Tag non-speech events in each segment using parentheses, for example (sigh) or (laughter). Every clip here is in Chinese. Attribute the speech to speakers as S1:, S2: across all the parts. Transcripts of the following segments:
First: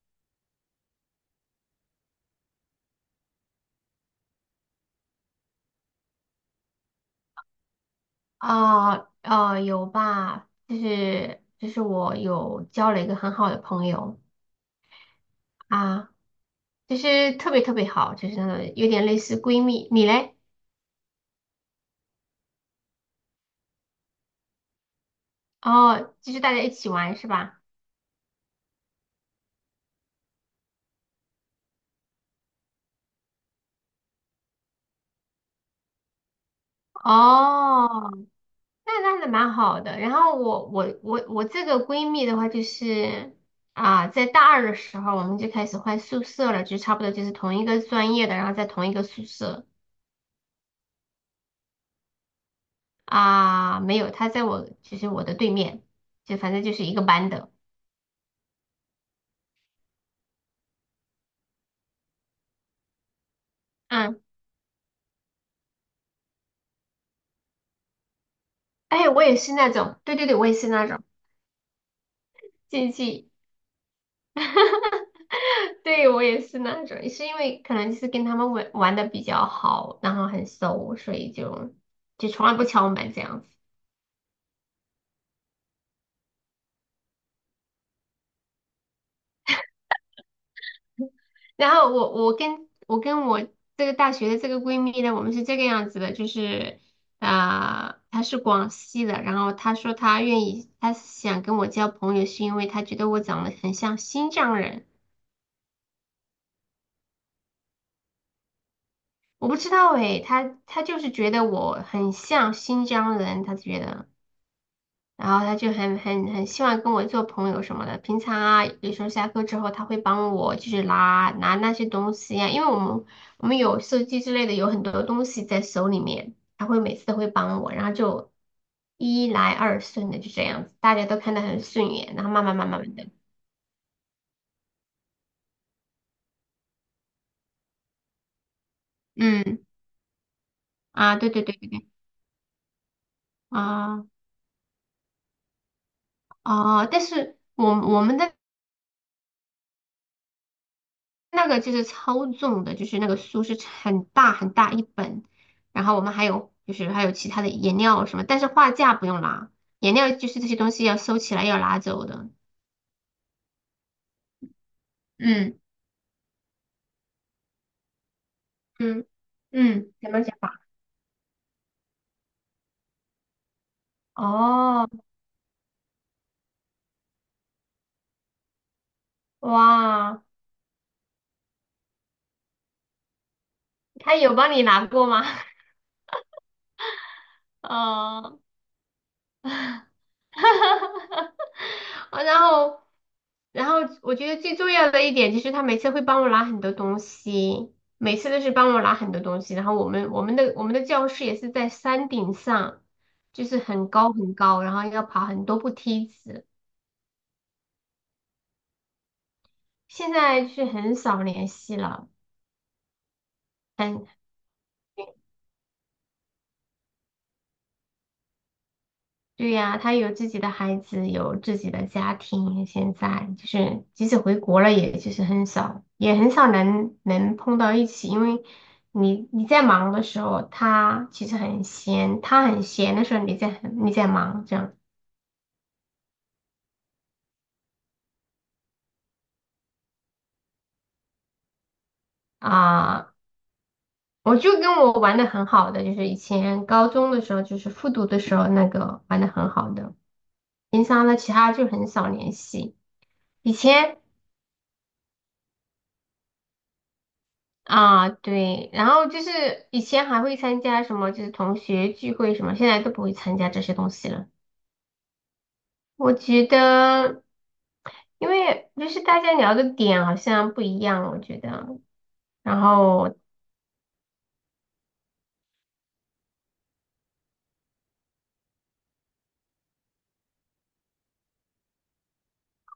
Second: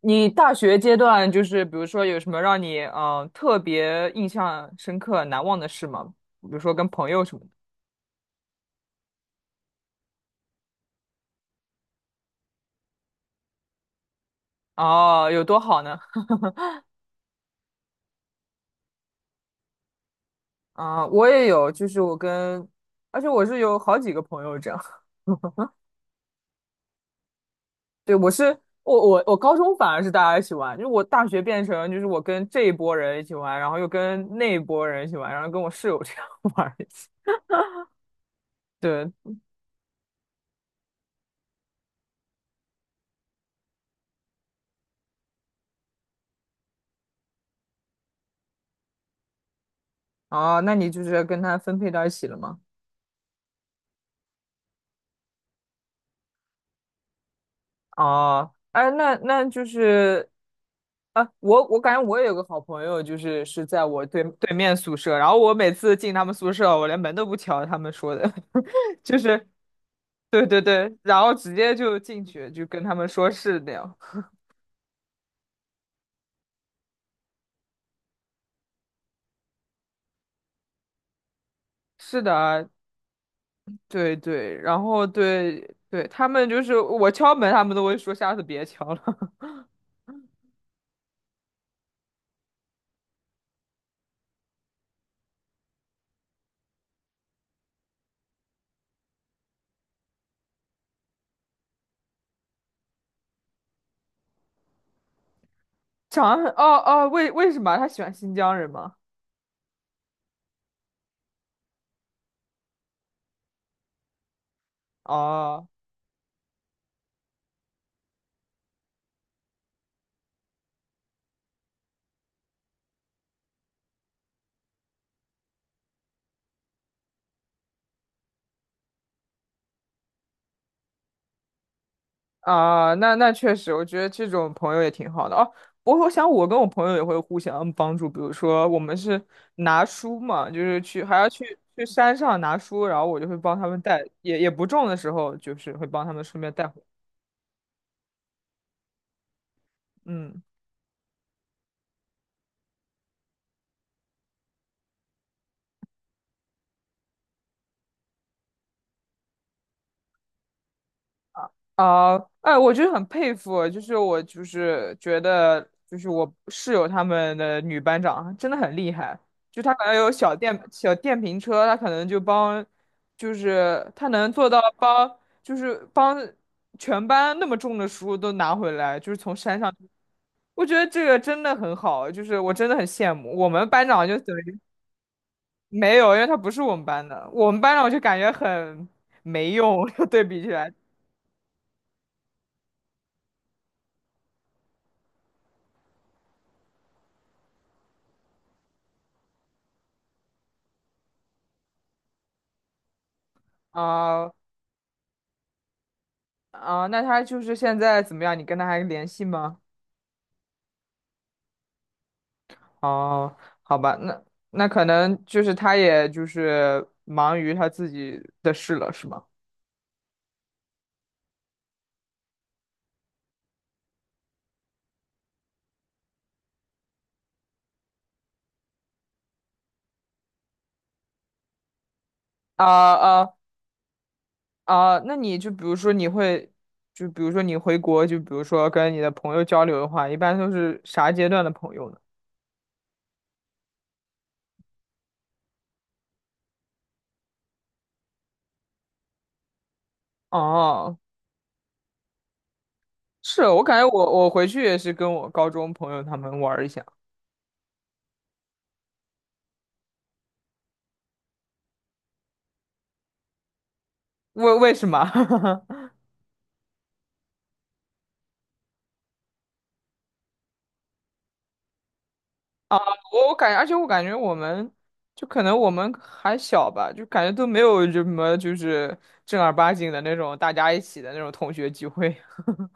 S1: 你大学阶段就是比如说有什么让你特别印象深刻、难忘的事吗？比如说跟朋友什么的。
S2: 有吧，就是我有交了一个很好的朋友
S1: 哦，有多好呢？
S2: 啊，就是特别特别好，就是那种有点类似闺蜜。你嘞？
S1: 啊、我也有，就是我跟，而且我是有好几个朋友这样。(laughs)
S2: 哦，就是大家一起玩是吧？
S1: 对，我高中反而是大家一起玩，就是我大学变成就是我跟这一波人一起玩，然后又跟那一波人一起玩，然后跟我室友这样 (laughs) 玩儿一起。
S2: 哦，那
S1: 对。
S2: 那还蛮好的。然后我这个闺蜜的话，就是在大二的时候我们就开始换宿舍了，就差不多就是同一个专业的，然后在同一个宿舍
S1: 哦，那你就是跟他分配到一起了吗？
S2: 啊，没有，她在我就是我的对面，就反正就是一个班的。
S1: 哦，哎，那就是。啊，我感觉我也有个好朋友，就是在我
S2: 嗯。
S1: 对面宿舍，然后我每次进他们宿舍，我连门都不敲，他们说的。(laughs)
S2: 哎，
S1: 就
S2: 我也
S1: 是
S2: 是那种，对对对，
S1: 对
S2: 我也
S1: 对
S2: 是那
S1: 对，
S2: 种
S1: 然后直接就进去，就跟
S2: 竞
S1: 他们
S2: 技，
S1: 说是那样。
S2: (laughs) 对我也是那种，是因为可能就是跟他们玩玩的比较好，然后很熟，所以
S1: 是
S2: 就
S1: 的
S2: 从来不
S1: 啊。
S2: 敲门这样子。
S1: 对对，然后对对，他们就是我敲门，他们都会说下次别敲了。(laughs)
S2: 然后我跟我这个大学的这个闺蜜呢，我们是这个样子的，就是她是广西的，然后她说她愿意，她想跟我交朋友，是因为她觉得我长得很像新疆人。
S1: 长安，哦哦，为什么他喜欢新疆人吗？
S2: 我不知道诶，他就是觉得我很像新疆人，他觉得，然后他
S1: 哦。
S2: 就很希望跟我做朋友什么的。平常啊，有时候下课之后，他会帮我就是拿那些东西呀、因为我们有手机之类的，有很多东西在手里面，他每次都会帮我，然后就一来二顺的就这样子，大家都看得很顺眼，然后慢慢慢慢
S1: 啊，
S2: 慢的，
S1: 那确实，我觉得这种朋友也挺好的哦。我想我跟我朋友也会互相帮助，比如说我们是
S2: 嗯
S1: 拿书嘛，就是去还
S2: 啊，
S1: 要
S2: 对对对
S1: 去
S2: 对
S1: 去
S2: 对
S1: 山上拿书，然后我就会帮他们带，
S2: 啊
S1: 也不重的时候，就是会帮他们顺便带回。
S2: 啊，但是我我们的。
S1: 嗯。
S2: 那个就是超重的，就是那个书是很大很大一本，然后我们还有就是还有其他的颜料什么，但是画架不用拿，颜料就是这些东西要收起来要拿走
S1: 啊，
S2: 的。
S1: 哎，我就是很佩服，就是我就是觉
S2: 嗯
S1: 得，就是我室友他们的女班长真的很厉
S2: 嗯
S1: 害，就她可
S2: 嗯，
S1: 能有
S2: 怎么
S1: 小
S2: 讲
S1: 电
S2: 法？
S1: 小电瓶车，她可能就帮，就是她能做到
S2: 哦，
S1: 帮，就是帮全班那么重的书都拿回来，就是从山上，
S2: 哇，
S1: 我觉得这个真的很好，就是我真的很羡慕。我们班长
S2: 他
S1: 就
S2: 有
S1: 等
S2: 帮
S1: 于
S2: 你拿过吗？
S1: 没有，因为他不是我们班的，我们
S2: (laughs)
S1: 班长就感觉
S2: 哦，
S1: 很没用，(laughs) 对比起来。
S2: (laughs) 然后。然后我觉得最重要的一点就是他每次会帮我拿很多东西，每次都是帮我拿很多东西。然后我们的教室也是在山顶上，就是很高
S1: 啊、
S2: 很高，然后要爬很多步梯子。
S1: 啊，那他就是现在怎么样？你跟他还联系吗？
S2: 现在就是很少联系了。
S1: 哦，好吧，
S2: 很。
S1: 那可能就是他也就是忙于他自己的事了，是吗？
S2: 对呀，他有自己的孩子，有自己的家庭，现在就是即使回国了，也就是很少，也很少能碰到一起，因为你在忙的时候，他其实很闲，他很
S1: 啊
S2: 闲的时候，
S1: 啊
S2: 你在忙，这样
S1: 啊！那你就比如说你会，就比如说你回国，就比如说跟你的朋友交流的话，一般都是啥阶段的朋友呢？
S2: 啊，我就跟我玩的很好的，就是以前高中的时候，就是复读的时候那个玩的很好的，平
S1: 哦，
S2: 常呢其他就很少联系，
S1: 是
S2: 以
S1: 我感觉
S2: 前。
S1: 我回去也是跟我高中朋友他们玩儿一下。
S2: 啊，对，然后就是以前还会参加什么，就是同学聚会什么，现在都不会参加这些东西了。
S1: 为什么？(laughs)
S2: 我觉得，因为就是大家聊的点好像不一样，我觉得。然后
S1: 我感觉，而且我感觉我们就可能我们还小吧，就感觉都没有什么就是正儿八经的那种大家一起的那种同学聚会。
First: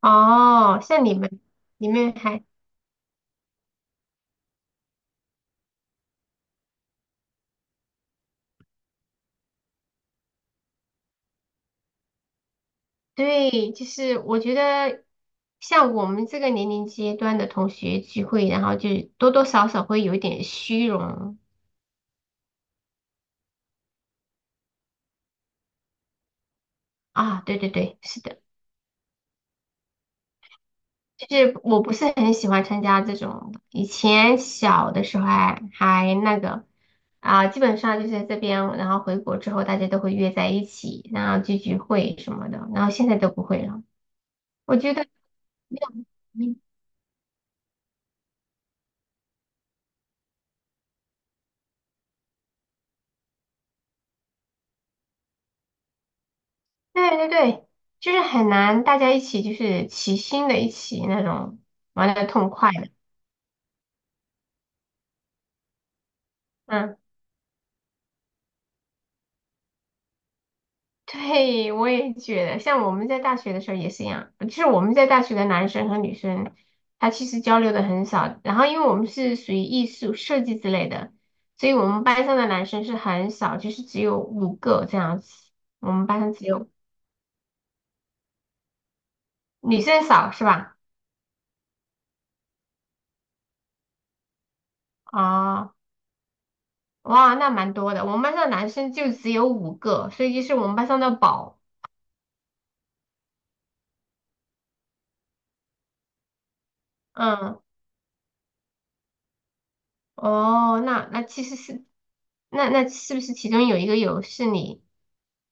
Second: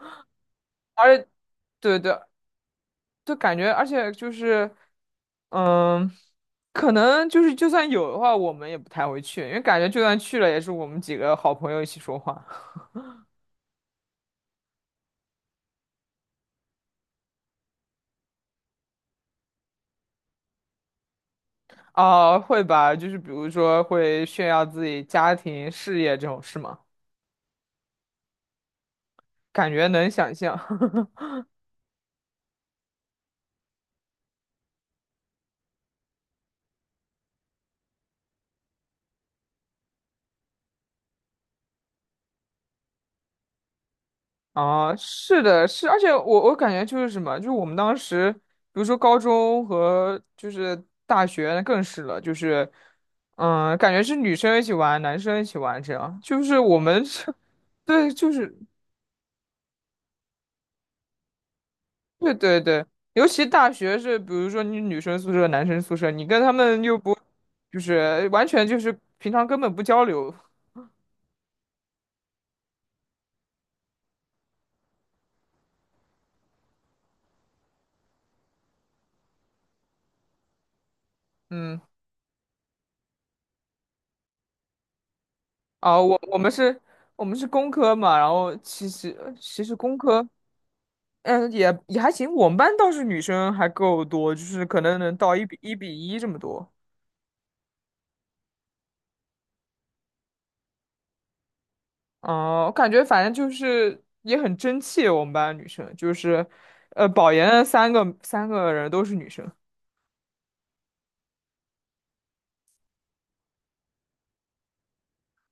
S2: 哦，像你们，
S1: (laughs)
S2: 你
S1: 对
S2: 们
S1: 对，
S2: 还
S1: 就感觉，而且就是，嗯，可能就是就算有的话，我们也不太会去，因为感觉就算去了，也是我们几个好朋友一起说话。
S2: 对，就是我觉得像我们这个年龄阶段的同学聚会，然后就多多少少会有一点虚荣
S1: (laughs) 啊，会吧，就是比如说会炫耀自己家庭、事业这种事吗？
S2: 啊。对对对，是的。
S1: 感觉能想象。(laughs)
S2: 就是我不是很喜欢参加这种的以前小的时候还那个基本上就是这边，然后回国之后大家都会约在一起，然后聚聚会什么的，然后现在都不会了。我觉
S1: 啊，
S2: 得
S1: 是的，是，而且我
S2: 没
S1: 我
S2: 有
S1: 感觉就是什么，就是我们当时，比如说高中和就是大学更是了，就是，嗯，感觉是女生一起玩，男生一起玩，这样，就是我们
S2: 对对
S1: 是，
S2: 对，
S1: (laughs) 对，
S2: 就是
S1: 就
S2: 很
S1: 是
S2: 难大家一起就是齐心的一起那种玩的
S1: 对
S2: 痛
S1: 对
S2: 快
S1: 对，
S2: 的，
S1: 尤其大学是，比如说你女生宿舍、男生宿舍，你跟他们又
S2: 嗯。
S1: 不，就是完全就是平常根本不交流。
S2: 对，我也觉得，像我们在大学的时候也是一样，就是我们在大学的男生和女生，他其实交流的很少。然后，因为我们是属于艺术设计之类的，所以
S1: 嗯。
S2: 我们班上的男生是很少，就是只有五个这样子。我
S1: 啊，
S2: 们
S1: 我
S2: 班上
S1: 我
S2: 只
S1: 们
S2: 有
S1: 是，我们是工科嘛，然后其实
S2: 女
S1: 工
S2: 生
S1: 科。
S2: 少是吧？
S1: 嗯，也还行。我们班倒是女生还够多，就是可能能到一比一
S2: 啊、
S1: 比一这么多。
S2: 哇，那蛮多的。我们班上的男生就只有五个，所以就是我们班上的宝。
S1: 哦、我感觉反正就是也很争气。我们班女生就是，保研
S2: 嗯，
S1: 的三个人都是女生。
S2: 哦，那那其实是，那那是不是其中有一个有是你？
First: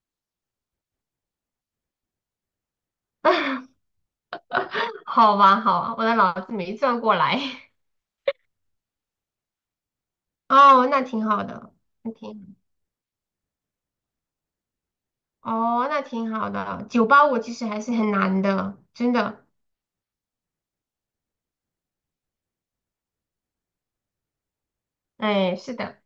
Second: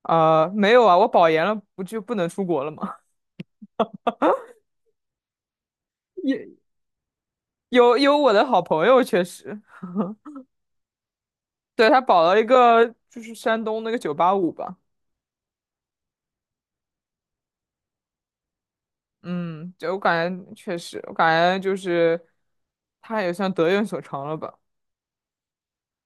S1: 啊，没有啊，我保研了不就不能出国了吗？
S2: (laughs) 好吧，好吧，我的
S1: (laughs)
S2: 脑子
S1: 有
S2: 没转过来。(laughs)
S1: 有有我的好朋友确实，
S2: 哦，那挺好的，
S1: 对，他
S2: 那
S1: 保了一
S2: 挺，
S1: 个就是山东那个985吧。
S2: 哦，那挺好的。九八五其实还是很难的，真的。
S1: 嗯，就我感觉确实，我感觉就是他也算得有所长了吧。
S2: 哎，是的，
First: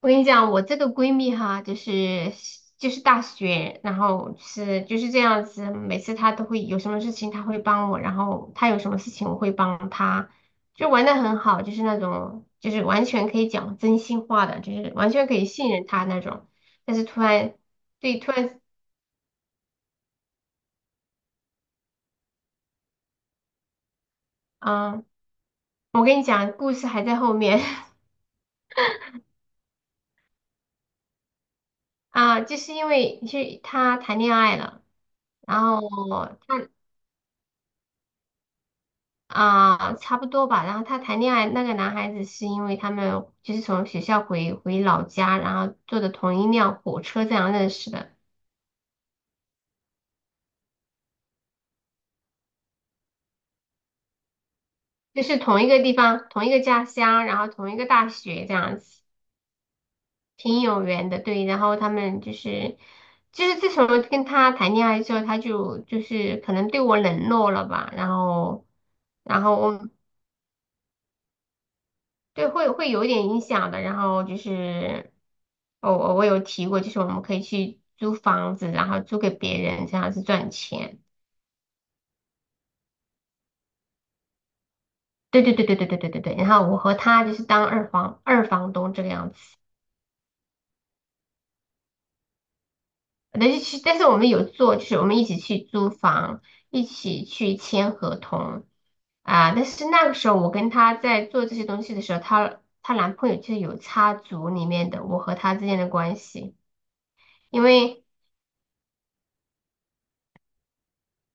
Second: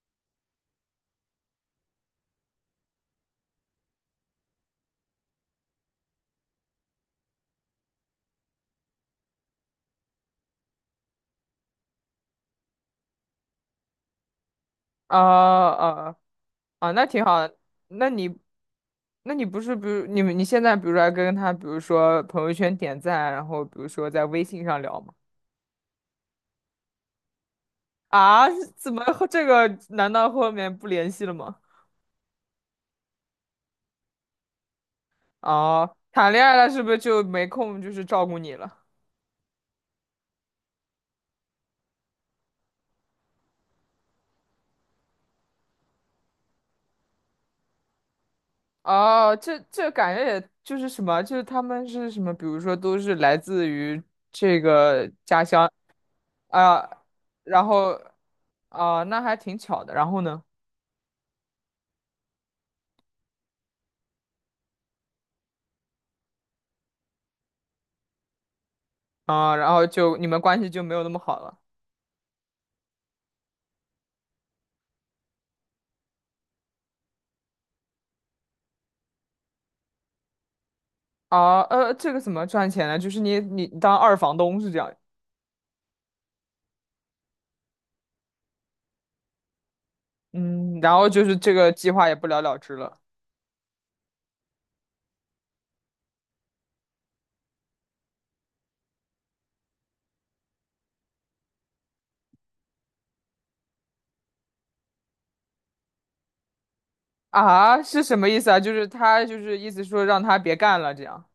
S2: 我跟你讲，我这个闺蜜哈，就是就是大学，然后是就是这样子，每次她都会有什么事情，她会帮我，然后她有什么事情，我会帮她，就玩的很好，就是那种就是完全可以讲真心话的，就是完
S1: 啊
S2: 全可以信任她
S1: 啊
S2: 那种。
S1: 啊！
S2: 但是
S1: 那
S2: 突
S1: 挺好
S2: 然，
S1: 的。那
S2: 对，突
S1: 你，
S2: 然。
S1: 那你不是，比如你们，你现在比如说还跟他，比如说朋友圈点赞，然后比如说在微信上聊
S2: 嗯，
S1: 吗？
S2: 我跟你讲，故事还在后面 (laughs)
S1: 啊，(laughs) 怎么后这个？难道后面不联系了吗？
S2: 啊，就是因为去他谈恋爱了，然
S1: 哦，
S2: 后
S1: 谈恋爱了
S2: 他
S1: 是不是就没空就是照顾你了？
S2: 啊差不多吧，然后他谈恋爱那个男孩子是因为他们就是从学校回老家，然后坐的同一辆火车这样认识的，
S1: 哦，这感觉也就是什么，就是他们是什么，比如说都是来自于这个
S2: 就是
S1: 家
S2: 同一
S1: 乡
S2: 个地方、同一个家
S1: 啊，
S2: 乡，然后
S1: 然
S2: 同一个
S1: 后
S2: 大学这样子，
S1: 啊，那还挺巧的。然后呢？
S2: 挺有缘的，对，然后他们就是。就是自从跟他谈恋爱之后，他就是可能对我冷落了吧，然后，然
S1: 啊，
S2: 后
S1: 然后
S2: 我
S1: 就你们关系就没有那么好了。
S2: 对，会有一点影响的。然后就是，哦，我我有提过，就是我们可以去租房子，然后租给别人，这样子赚钱。
S1: 啊。这个怎么赚钱呢？就是你当二房东是这样。
S2: 对对对对对对对对对。然后我和他就是当二房东这个样子。
S1: 嗯，然后就是这个计划也不了了之了。
S2: 但是去，但是我们有做，就是我们一起去租房，一起去签合同啊。但是那个时候我跟他在做这些东西的时候，她男朋友就是有插足里面的我和他之间的关系。因
S1: 啊，是
S2: 为
S1: 什么意思啊？就是他就是意思说让他别干了这样。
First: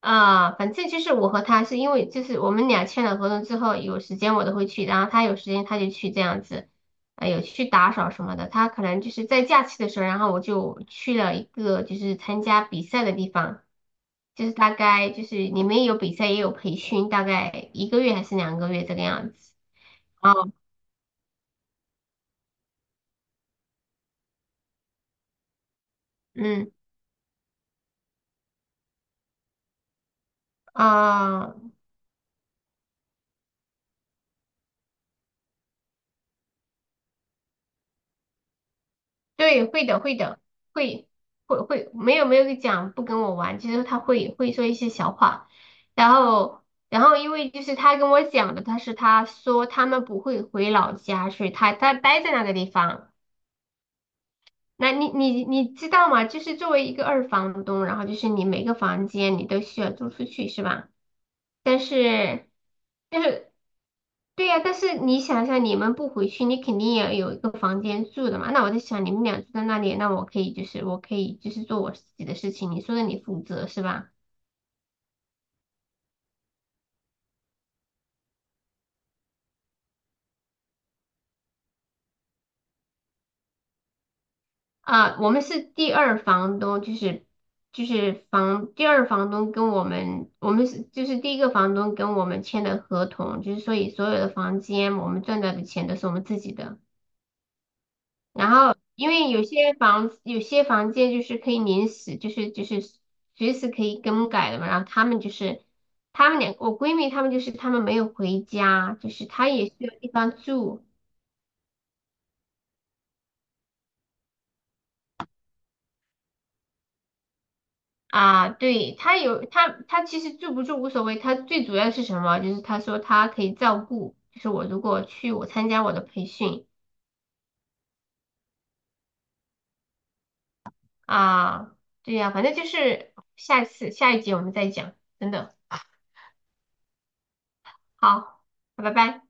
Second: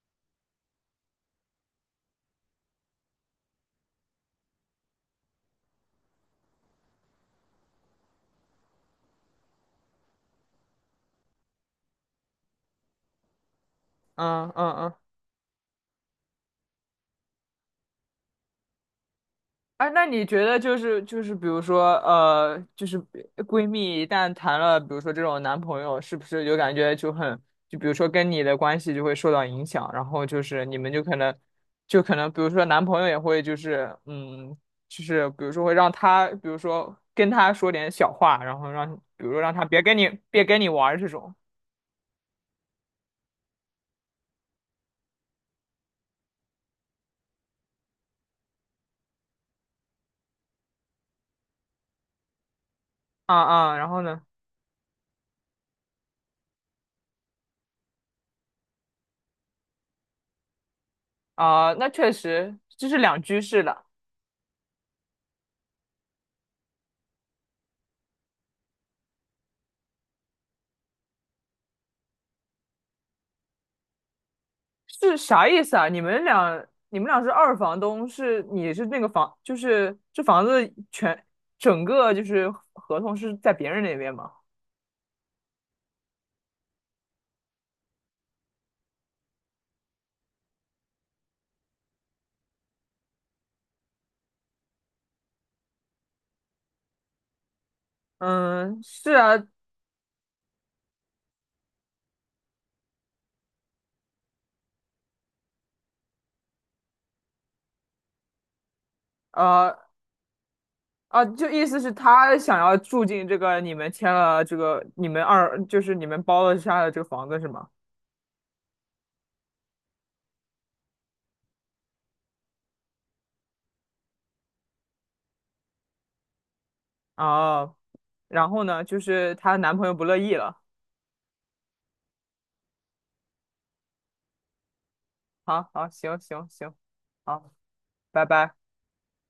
S2: 反正就是我和他是因为就是我们俩签了合同之后，有时间我都会去，然后他有时间他就去这样子，哎，有去打扫什么的。他可能就是在假期的时候，然后我就去了一个就是参加比赛的地方，就
S1: 嗯
S2: 是大
S1: 嗯嗯。
S2: 概就是里面有比赛也有培训，大概一个月还是两个月这个样子。
S1: 哎，那你觉
S2: 哦，
S1: 得就是，比如说就是闺蜜一旦谈了，比如说这种男朋友，是不是就
S2: 嗯，
S1: 感觉就很，就比如说跟你的关系就会受到影响，然后就是你们就可能，
S2: 啊、
S1: 就可能比如说男朋友也会就是就是比如说会让他，比如说跟他说点小话，然后让比如说让他
S2: 对，
S1: 别
S2: 会
S1: 跟
S2: 的，
S1: 你
S2: 会的，
S1: 别跟你玩儿这
S2: 会
S1: 种。
S2: 会，没有没有讲不跟我玩，就是他会说一些小话，然后然后因为就是他跟我讲的，他是他说他们不会回老家，所以他待在那个地方。
S1: 啊啊，然后呢？
S2: 那你知道吗？就是作为一个二房东，然后就是你每个房间你都需要租出去，是吧？
S1: 啊，
S2: 但
S1: 那确
S2: 是，
S1: 实这是两
S2: 但
S1: 居
S2: 是，
S1: 室的。
S2: 对呀、但是你想想，你们不回去，你肯定也有一个房间住的嘛。那我在想，你们俩住在那里，那我可以就是做我自己的事情，你说的你负责是吧？
S1: 是啥意思啊？你们俩是二房东，是你是那个房，就是这房子全整个就是合同是在别人那边吗？
S2: 啊，我们是第二房东，就是就是房第二房东跟我们，就是第一个房东跟我们签的合同，就是所以所有的房间我们赚到的钱都是我们自己的。然后，
S1: 嗯，
S2: 因
S1: 是
S2: 为有
S1: 啊。
S2: 些房子有些房间就是可以临时，就是随时可以更改的嘛。然后他们就是他们两我闺蜜他们就是他们没有回家，就是她也
S1: 呃
S2: 需要地方住
S1: 啊，就意思是他想要住进这个你们签了这个你们二就是你们包了下的这个房子是吗？
S2: 啊。对，她有她她其实住不住无所谓，她最主要是什么？就是她说她可以照顾，就是我如果去我参加我的培训
S1: 啊，然后呢？就是她男朋友不乐意了。
S2: 啊，对呀、反正就是下一次下一集我们再讲，真的
S1: 好好，行行行，好，拜
S2: 好，
S1: 拜。
S2: 拜拜。